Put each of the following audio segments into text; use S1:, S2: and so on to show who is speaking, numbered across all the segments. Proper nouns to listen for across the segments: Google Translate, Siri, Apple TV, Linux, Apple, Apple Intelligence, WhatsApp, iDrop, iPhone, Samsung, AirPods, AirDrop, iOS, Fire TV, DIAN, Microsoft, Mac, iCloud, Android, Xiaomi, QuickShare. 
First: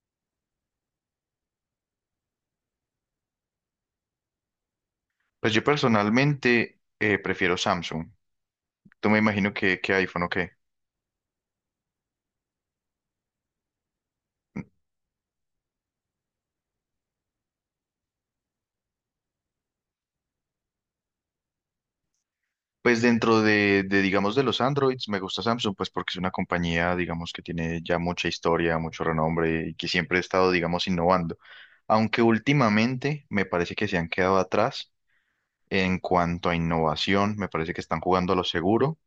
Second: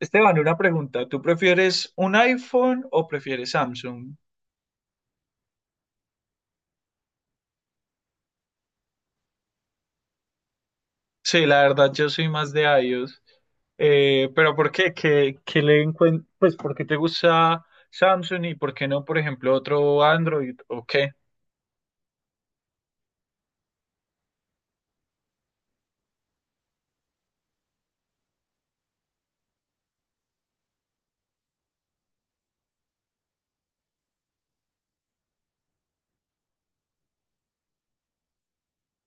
S1: Esteban, una pregunta. ¿Tú prefieres un iPhone o prefieres Samsung?
S2: Pues yo personalmente prefiero Samsung. Tú me imagino que iPhone o qué.
S1: Sí, la verdad, yo soy más de iOS. Pero ¿por qué? Pues, ¿por qué te gusta Samsung y por qué no, por ejemplo, otro Android o qué?
S2: Pues dentro digamos, de los Androids, me gusta Samsung, pues porque es una compañía, digamos, que tiene ya mucha historia, mucho renombre y que siempre ha estado, digamos, innovando. Aunque últimamente me parece que se han quedado atrás en cuanto a innovación, me parece que están jugando a lo seguro,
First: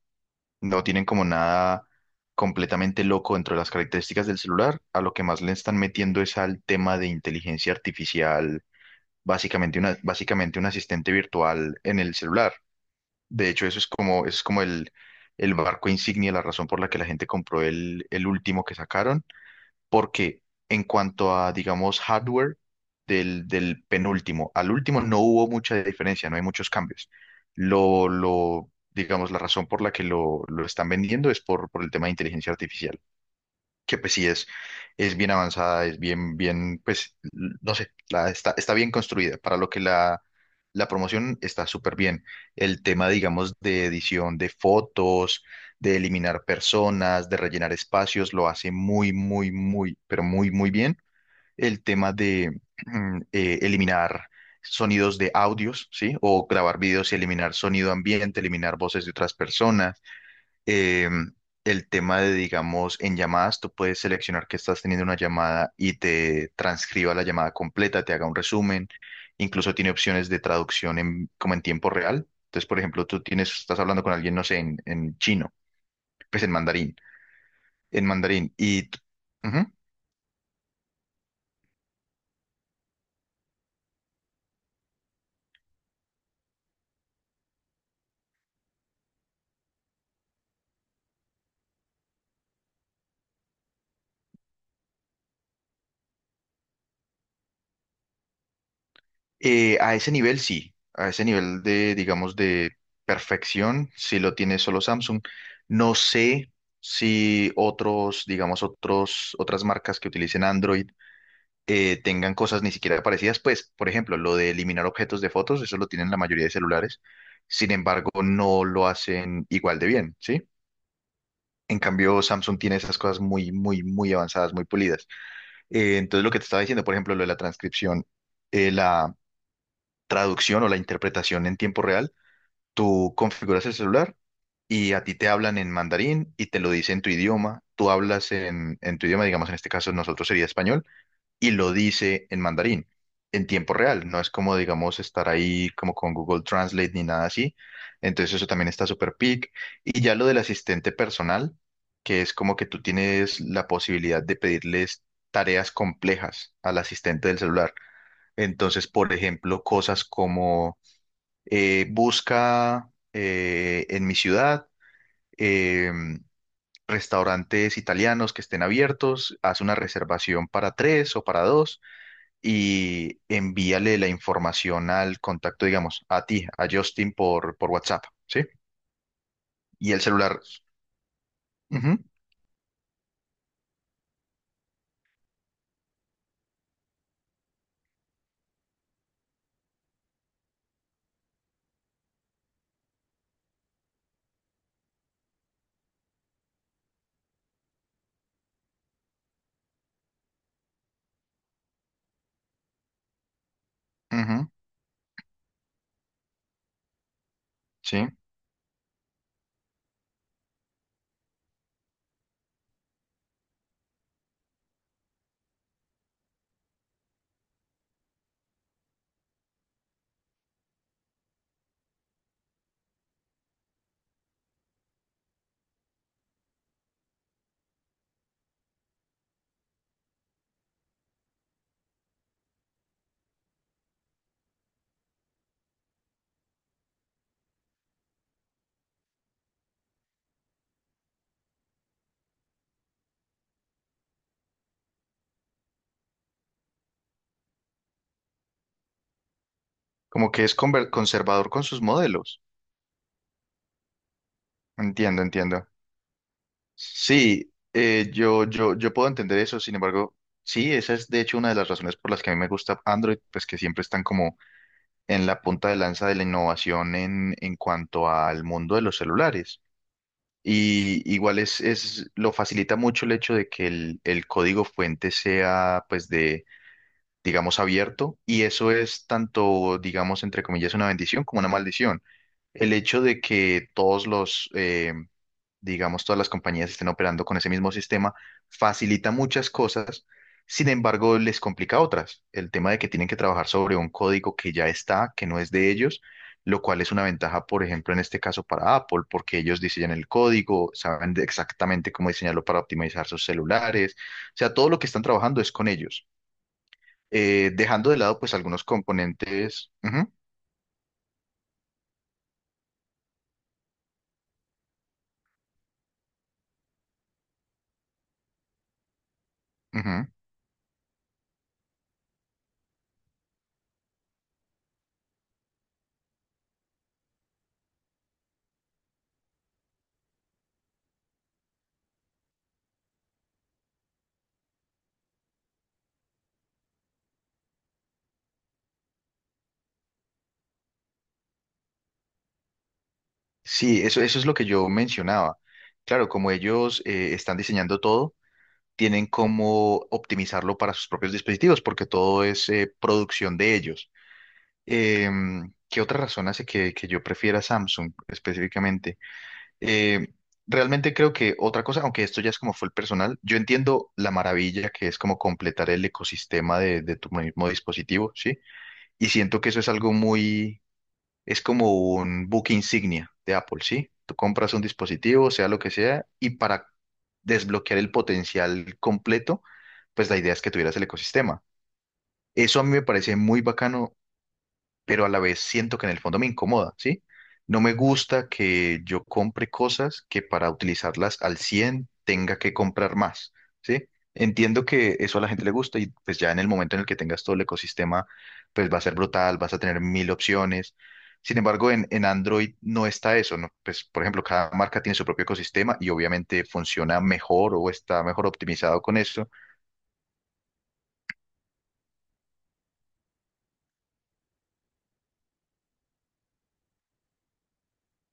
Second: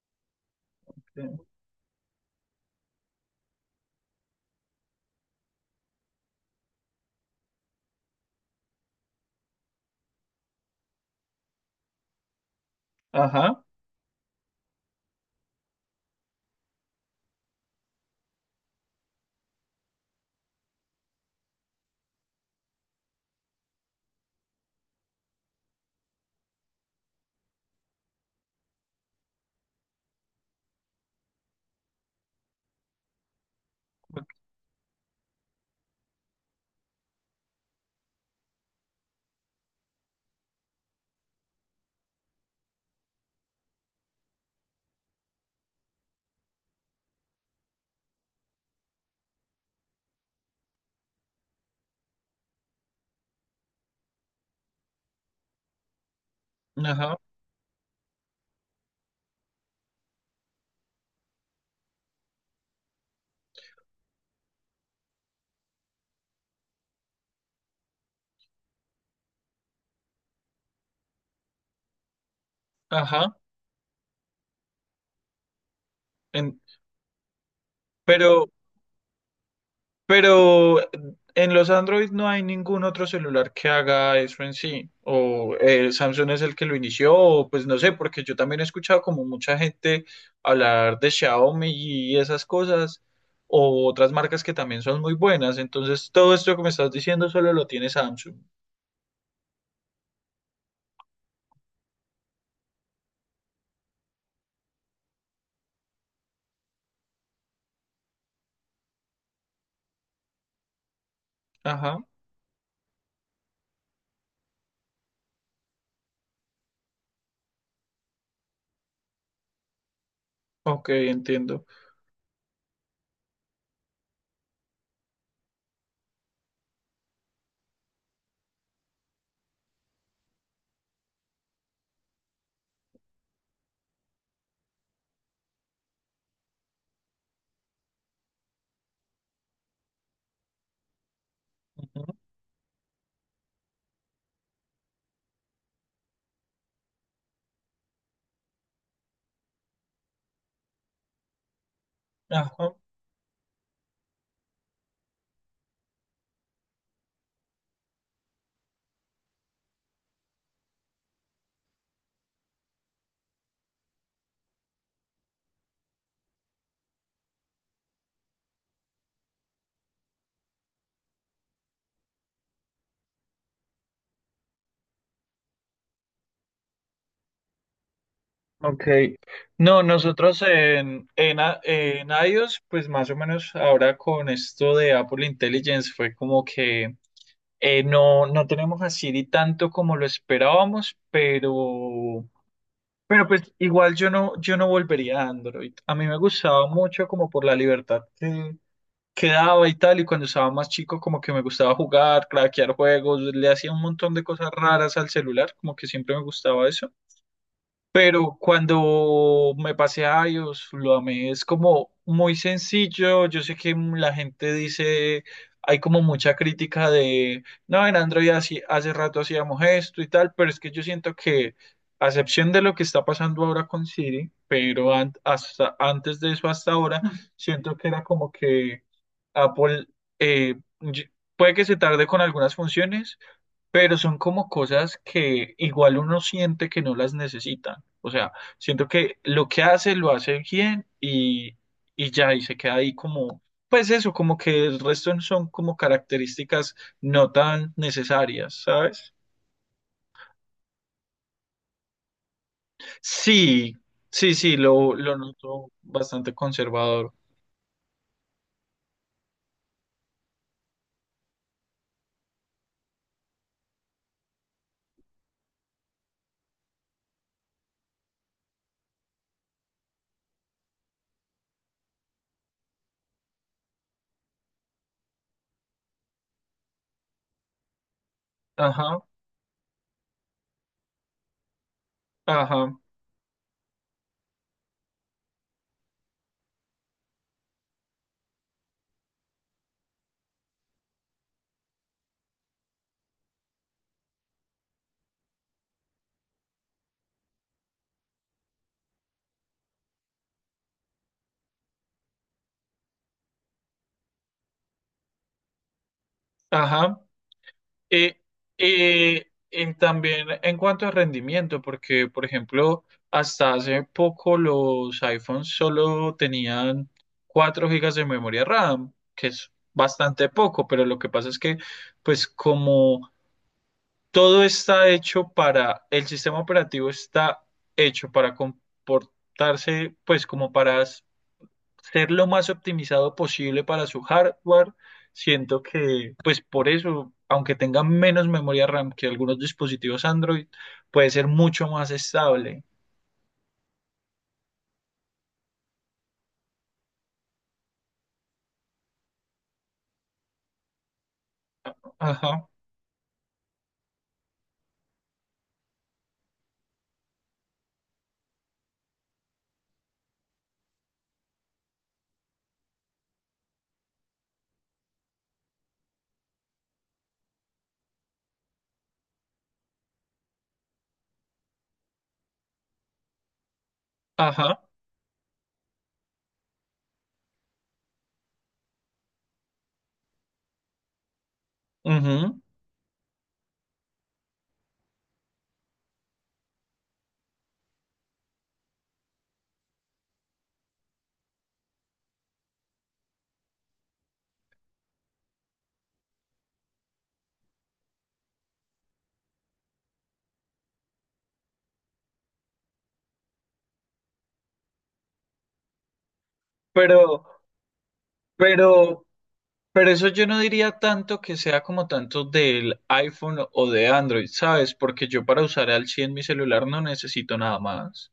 S2: no tienen como
S1: Eh,
S2: nada completamente loco dentro de las características del celular, a lo que más le están metiendo es al tema de inteligencia artificial básicamente una, básicamente un asistente virtual en el celular. De
S1: Ajá,
S2: hecho, eso es como el barco insignia, la razón por la que la gente compró el último que sacaron, porque en cuanto a, digamos, hardware del penúltimo al último no hubo mucha diferencia, no hay muchos cambios. Digamos, la razón por la que lo están vendiendo es por el tema de inteligencia artificial que pues sí es bien avanzada, es pues, no sé, está, está bien construida. Para lo la promoción está súper bien. El tema, digamos, de edición de fotos, de eliminar personas, de rellenar espacios, lo hace muy, muy, muy, pero muy, muy bien. El tema de eliminar sonidos de audios, ¿sí? O grabar videos
S1: ajá,
S2: y eliminar sonido ambiente, eliminar voces de otras personas eh, el tema de, digamos, en llamadas, tú puedes seleccionar que estás teniendo una llamada y te transcriba la llamada completa, te haga un resumen, incluso tiene opciones de traducción en, como en tiempo real. Entonces, por ejemplo, tú
S1: ajá.
S2: tienes, estás hablando con alguien, no sé, en chino, pues
S1: En-
S2: en
S1: pero,
S2: mandarín, ujú.
S1: Pero en los Android no hay ningún otro celular que haga eso en sí. O ¿Samsung es el que lo inició, o pues no sé? Porque yo también he escuchado como mucha gente hablar de Xiaomi y esas cosas, o otras marcas que también son muy buenas. Entonces, todo esto que me estás diciendo solo lo tiene Samsung.
S2: A ese nivel sí, a ese nivel de, digamos, de perfección, sí lo tiene solo Samsung. No sé si otros, digamos, otros, otras marcas que utilicen Android
S1: Ajá,
S2: tengan cosas ni siquiera parecidas. Pues, por ejemplo, lo de eliminar objetos de fotos, eso lo tienen la mayoría de celulares. Sin embargo, no lo hacen igual de bien, ¿sí?
S1: ok, entiendo.
S2: En cambio, Samsung tiene esas cosas muy, muy, muy avanzadas, muy pulidas. Entonces, lo que te estaba diciendo, por ejemplo, lo de la transcripción, la traducción o la interpretación en tiempo real, tú configuras el celular y a ti te hablan en mandarín y te lo dicen en tu idioma. Tú hablas en tu idioma, digamos, en este caso nosotros sería español y lo
S1: Ujú,
S2: dice en mandarín, en tiempo real. No es como, digamos, estar ahí como con Google Translate ni nada así. Entonces eso también está súper pic. Y ya lo del asistente personal, que es como que
S1: ajá.
S2: tú tienes la posibilidad de pedirles tareas complejas al asistente del celular. Entonces, por ejemplo, cosas como busca en mi ciudad em, restaurantes italianos que estén abiertos, haz una reservación para tres o para dos y envíale la información al contacto, digamos, a ti, a Justin por WhatsApp, ¿sí?
S1: Ok, no,
S2: Y el
S1: nosotros
S2: celular, ujú,
S1: en iOS, pues más o menos ahora con esto de Apple Intelligence fue como que no, no tenemos a Siri tanto como lo esperábamos, pero pues igual yo no, yo no volvería a Android. A mí me gustaba mucho como por la libertad que daba y tal, y cuando estaba más chico como que me gustaba jugar, craquear juegos, le hacía un montón de
S2: ujú,
S1: cosas raras al celular, como que siempre me gustaba eso.
S2: sí,
S1: Pero cuando me pasé a iOS, lo amé. Es como muy sencillo. Yo sé que la gente dice, hay como mucha crítica de, no, en hace rato hacíamos esto y tal, pero es que yo siento que, a excepción de lo que está pasando ahora con Siri, pero hasta antes de eso, hasta ahora, siento que era como que Apple, eh, y- puede que se tarde con algunas funciones pero son como cosas que igual uno siente que no las necesitan. O sea, siento que lo que hace lo hace bien y ya, y se queda ahí como, pues eso, como que el resto son como características no tan necesarias, ¿sabes?
S2: como que es conservador con sus modelos.
S1: Sí, sí, sí, lo
S2: Entiendo, entiendo.
S1: noto bastante conservador.
S2: Sí, yo puedo entender eso, sin embargo, sí, esa es de hecho una de las razones por las que a mí me gusta Android, pues que siempre están como en la punta de lanza de la innovación en cuanto al mundo de los celulares. Y igual lo facilita mucho el hecho de que el código fuente sea, pues, de, digamos, abierto. Y eso
S1: Ajá,
S2: es tanto, digamos, entre comillas, una bendición como una maldición. El
S1: ajá,
S2: hecho de que todos digamos, todas las compañías estén operando con ese mismo sistema, facilita muchas cosas, sin embargo, les complica otras. El tema de que tienen que trabajar sobre un código que ya está, que no es de ellos, lo cual es una ventaja, por ejemplo, en este caso para Apple, porque ellos diseñan el código, exactamente cómo diseñarlo para optimizar sus celulares, o sea, todo lo que están trabajando es con ellos.
S1: ajá.
S2: Dejando de
S1: Eh,
S2: lado, pues, algunos componentes.
S1: y
S2: Ujú,
S1: también en cuanto a rendimiento, porque, por ejemplo, hasta hace poco los iPhones solo tenían 4 gigas de memoria RAM, que es
S2: ujú.
S1: bastante poco, pero lo que pasa es que, pues como todo está hecho para, el sistema operativo está hecho para comportarse, pues como para ser lo más optimizado posible para su hardware. Siento que, pues por eso, aunque tenga menos memoria RAM que algunos dispositivos Android, puede ser mucho más estable.
S2: Sí, eso es lo que yo mencionaba. Claro, como ellos están diseñando todo, tienen cómo optimizarlo para sus propios dispositivos, porque todo
S1: Ajá,
S2: es producción de ellos. ¿Qué otra razón hace que yo prefiera Samsung específicamente? Em, Realmente creo que otra cosa, aunque esto ya es como fue el personal, yo entiendo la maravilla que es como completar el ecosistema de tu mismo dispositivo, ¿sí? Y siento que eso es algo muy, es como un book insignia de Apple, ¿sí? Tú compras
S1: ajá,
S2: un dispositivo, sea lo que sea, y para desbloquear el potencial completo, pues la idea es que tuvieras el ecosistema.
S1: ujú.
S2: Eso a mí me parece muy bacano, pero a la vez siento que en el fondo me incomoda, ¿sí? No me gusta que yo compre cosas que para utilizarlas al 100 tenga que comprar más, ¿sí? Entiendo que eso a la gente le gusta y pues ya en el momento en el que tengas todo el ecosistema, pues va a ser brutal, vas a tener mil opciones. Sin embargo, en Android no está eso, ¿no? Pues, por ejemplo, cada marca tiene su propio ecosistema y obviamente funciona
S1: Pero,
S2: mejor o está mejor optimizado con
S1: pero,
S2: eso.
S1: pero eso yo no diría tanto que sea como tanto del iPhone o de Android, ¿sabes? Porque yo para usar al 100 mi celular no necesito nada más.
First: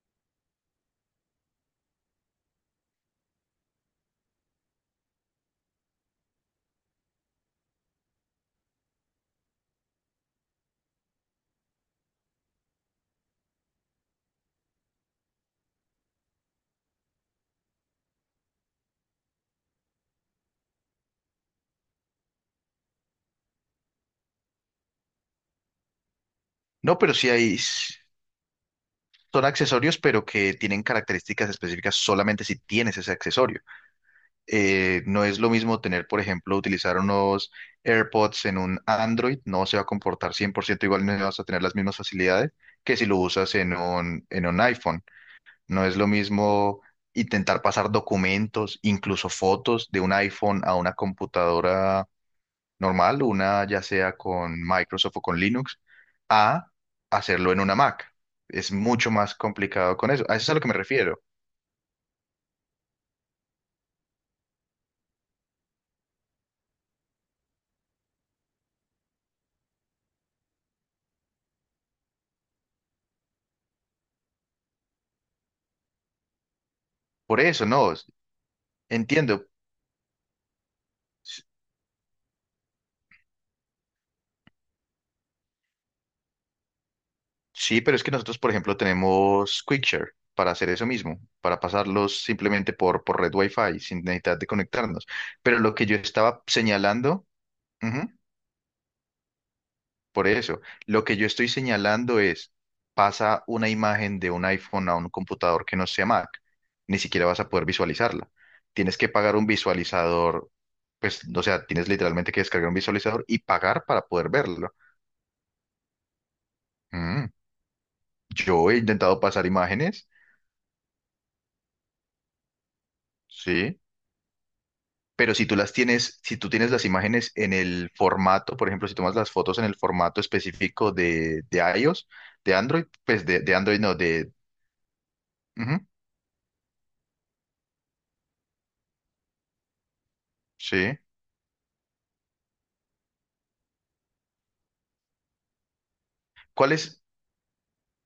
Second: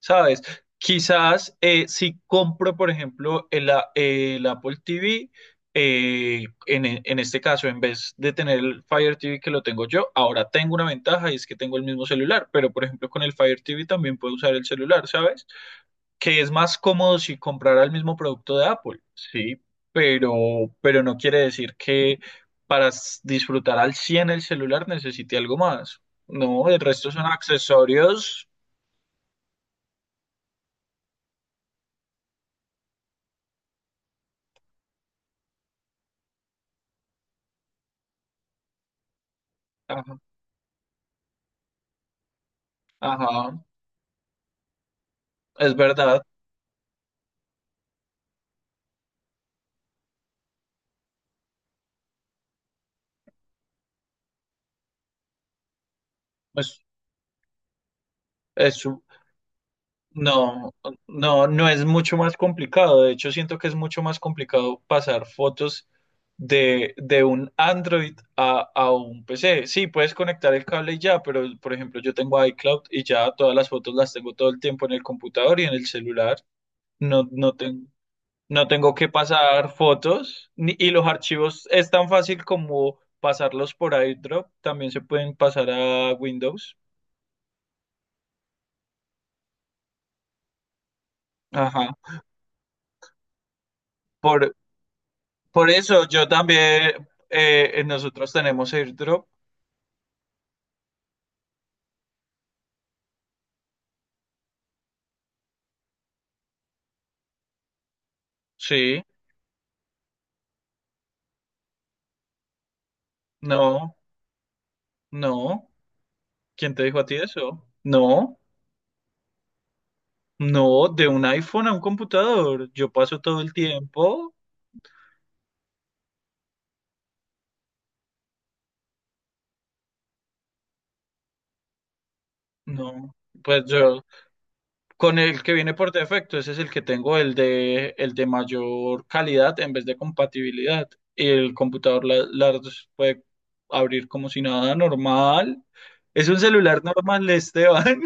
S1: ¿Sabes? Quizás si compro, por ejemplo, el Apple TV, en este caso, en vez de tener el Fire TV que lo tengo yo, ahora tengo una ventaja y es que tengo el mismo celular, pero por ejemplo con el Fire TV también puedo usar el celular, ¿sabes? Que es más cómodo si comprara el mismo producto de Apple, sí, pero, pero no quiere decir que para disfrutar al 100 el celular necesite algo más. No, el
S2: No,
S1: resto
S2: pero
S1: son
S2: sí hay.
S1: accesorios.
S2: Son accesorios, pero que tienen características específicas solamente si tienes ese accesorio. No es lo mismo tener, por ejemplo, utilizar unos AirPods en un Android, no se va a
S1: Ajá.
S2: comportar 100% igual, no vas a tener las mismas facilidades que si lo usas
S1: Ajá.
S2: en un iPhone.
S1: Es
S2: No es lo
S1: verdad,
S2: mismo intentar pasar documentos, incluso fotos de un iPhone a una computadora normal, una ya sea con Microsoft o con Linux, a
S1: pues
S2: hacerlo en una Mac. Es
S1: es, un-
S2: mucho más complicado con eso. A eso es a lo que
S1: no,
S2: me refiero.
S1: no, no es mucho más complicado. De hecho, siento que es mucho más complicado pasar fotos de un Android a un PC. Sí, puedes conectar el cable y ya, pero por ejemplo, yo tengo iCloud y ya todas las fotos las tengo todo el tiempo en el computador y en el celular. No,
S2: Por
S1: no
S2: eso,
S1: tengo,
S2: no, s-
S1: no tengo que
S2: entiendo.
S1: pasar fotos y los
S2: S-
S1: archivos es tan fácil como pasarlos por iDrop. También se pueden pasar a Windows.
S2: Sí, pero es que nosotros, por ejemplo, tenemos QuickShare para hacer eso mismo, para
S1: Ajá.
S2: pasarlos simplemente por red Wi-Fi sin necesidad de
S1: por
S2: conectarnos. Pero
S1: Por
S2: lo que yo
S1: eso yo
S2: estaba
S1: también,
S2: señalando...
S1: nosotros tenemos airdrop.
S2: Por eso, lo que yo estoy señalando es, pasa una imagen de un iPhone a un computador que no sea Mac, ni siquiera vas a poder visualizarla. Tienes
S1: Sí,
S2: que pagar un visualizador, pues, o sea, tienes literalmente que descargar un visualizador y pagar
S1: no,
S2: para poder verlo.
S1: no. ¿Quién te dijo a ti
S2: Mm,
S1: eso? No,
S2: Yo he intentado pasar imágenes,
S1: no, de un iPhone a un computador. Yo paso todo el
S2: sí,
S1: tiempo.
S2: pero si tú las tienes, si tú tienes las imágenes en el formato, por ejemplo, si tomas las fotos en el formato específico de iOS, de Android,
S1: No,
S2: pues de, de
S1: pues
S2: Android no,
S1: yo,
S2: de...
S1: con el que viene
S2: Ujú,
S1: por defecto, ese es el que tengo, el de mayor calidad en vez de compatibilidad.
S2: sí.
S1: Y el computador las puede abrir como si nada normal. Es un
S2: ¿Cuál
S1: celular
S2: es?
S1: normal, Esteban.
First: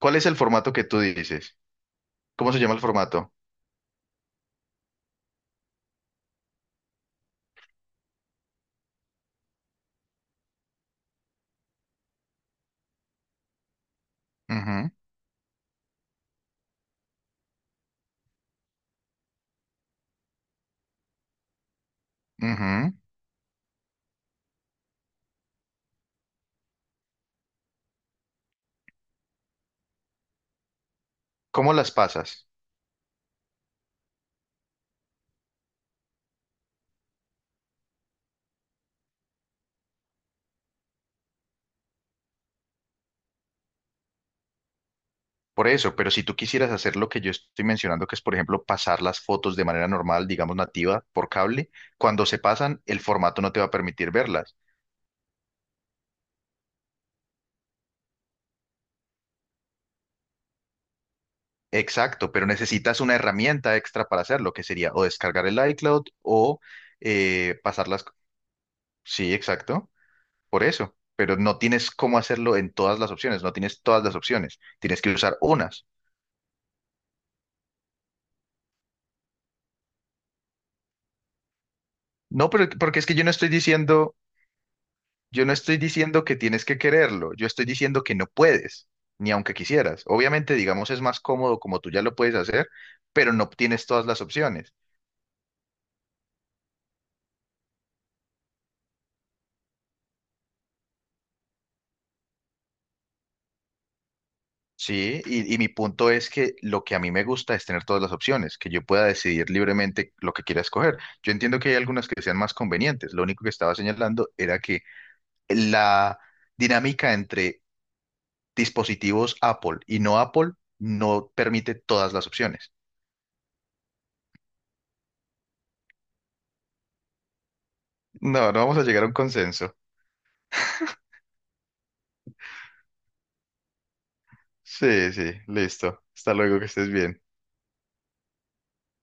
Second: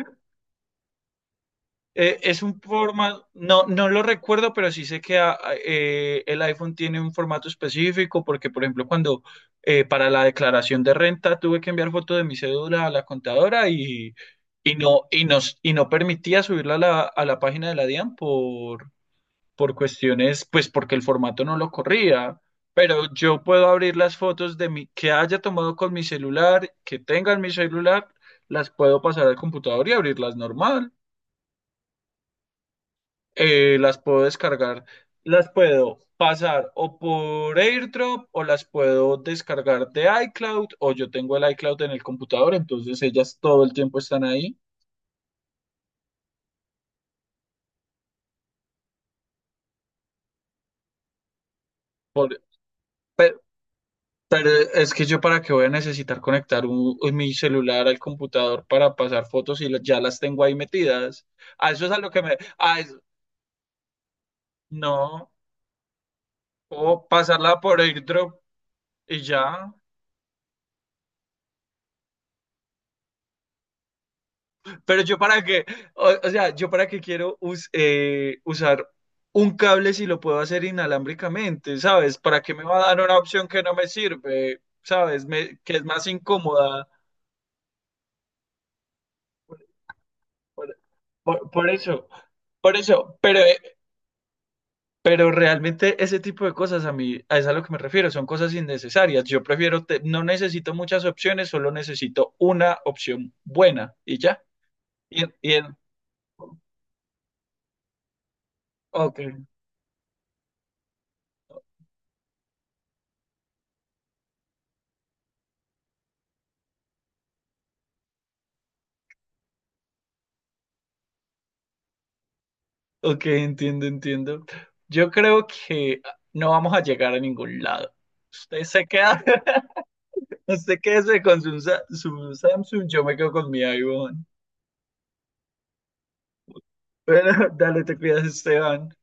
S2: ¿Cuál es el formato que tú dices?
S1: Es
S2: ¿Cómo se
S1: un
S2: llama el
S1: formato,
S2: formato?
S1: no, no lo recuerdo, pero sí sé que el iPhone tiene un formato específico porque, por ejemplo, cuando para la declaración de renta tuve que enviar foto de mi cédula a la contadora y,
S2: Ujú,
S1: y no permitía subirla a la página de la DIAN por cuestiones, pues porque el formato no lo corría.
S2: ujú.
S1: Pero yo puedo abrir las fotos de mi, que haya tomado con mi celular, que tenga en mi celular, las puedo pasar al computador y abrirlas normal.
S2: ¿Cómo las pasas?
S1: Las puedo descargar, las puedo pasar o por AirDrop o las puedo descargar de iCloud, o yo tengo el iCloud en el computador, entonces ellas todo el tiempo están ahí.
S2: Por eso, pero si tú quisieras hacer lo que yo estoy mencionando, que es, por ejemplo, pasar las fotos de manera normal, digamos nativa, por cable, cuando se
S1: Por-
S2: pasan, el
S1: pe-
S2: formato no te va a permitir
S1: pero
S2: verlas.
S1: es que yo para qué voy a necesitar conectar mi celular al computador para pasar fotos y ya las tengo ahí metidas. A eso es a lo que
S2: Exacto,
S1: me...
S2: pero necesitas una herramienta extra para hacerlo, que sería o
S1: No,
S2: descargar el iCloud o
S1: puedo pasarla por
S2: pasarlas.
S1: AirDrop y
S2: Sí,
S1: ya.
S2: exacto, por eso. Pero no tienes cómo hacerlo en todas las opciones, no tienes todas las opciones,
S1: Pero
S2: tienes que
S1: yo
S2: usar
S1: para qué,
S2: unas.
S1: o sea, yo para qué quiero usar un cable si lo puedo hacer inalámbricamente, ¿sabes? ¿Para
S2: No,
S1: qué me
S2: pero
S1: va a
S2: porque
S1: dar
S2: es que
S1: una
S2: yo no
S1: opción
S2: estoy
S1: que no me
S2: diciendo,
S1: sirve, ¿sabes?
S2: yo no
S1: Que
S2: estoy
S1: es más
S2: diciendo que tienes que
S1: incómoda.
S2: quererlo, yo estoy diciendo que no puedes, ni aunque quisieras. Obviamente,
S1: Por,
S2: digamos, es más cómodo
S1: por
S2: como tú ya
S1: eso,
S2: lo puedes hacer,
S1: por eso,
S2: pero no tienes todas las opciones.
S1: pero realmente ese tipo de cosas a mí, a eso es a lo que me refiero, son cosas innecesarias. Yo prefiero, no necesito muchas opciones, solo necesito una opción buena y ya.
S2: Sí,
S1: Y, y
S2: y mi
S1: el,
S2: punto es que lo que a mí me gusta es tener todas las opciones, que yo pueda
S1: ok.
S2: decidir libremente lo que quiera escoger. Yo entiendo que hay algunas que sean más convenientes. Lo único que estaba señalando era que la dinámica entre dispositivos Apple y no Apple no permite todas las opciones.
S1: Ok, entiendo, entiendo. Yo creo que no vamos a llegar a ningún lado.
S2: No, no
S1: Usted
S2: vamos a
S1: se
S2: llegar a un
S1: queda,
S2: consenso.
S1: usted quédese con su, su Samsung, yo me quedo con mi iPhone.
S2: Sí, sí, listo. Hasta luego, que estés bien.
S1: Bueno, dale, te cuidas, Esteban.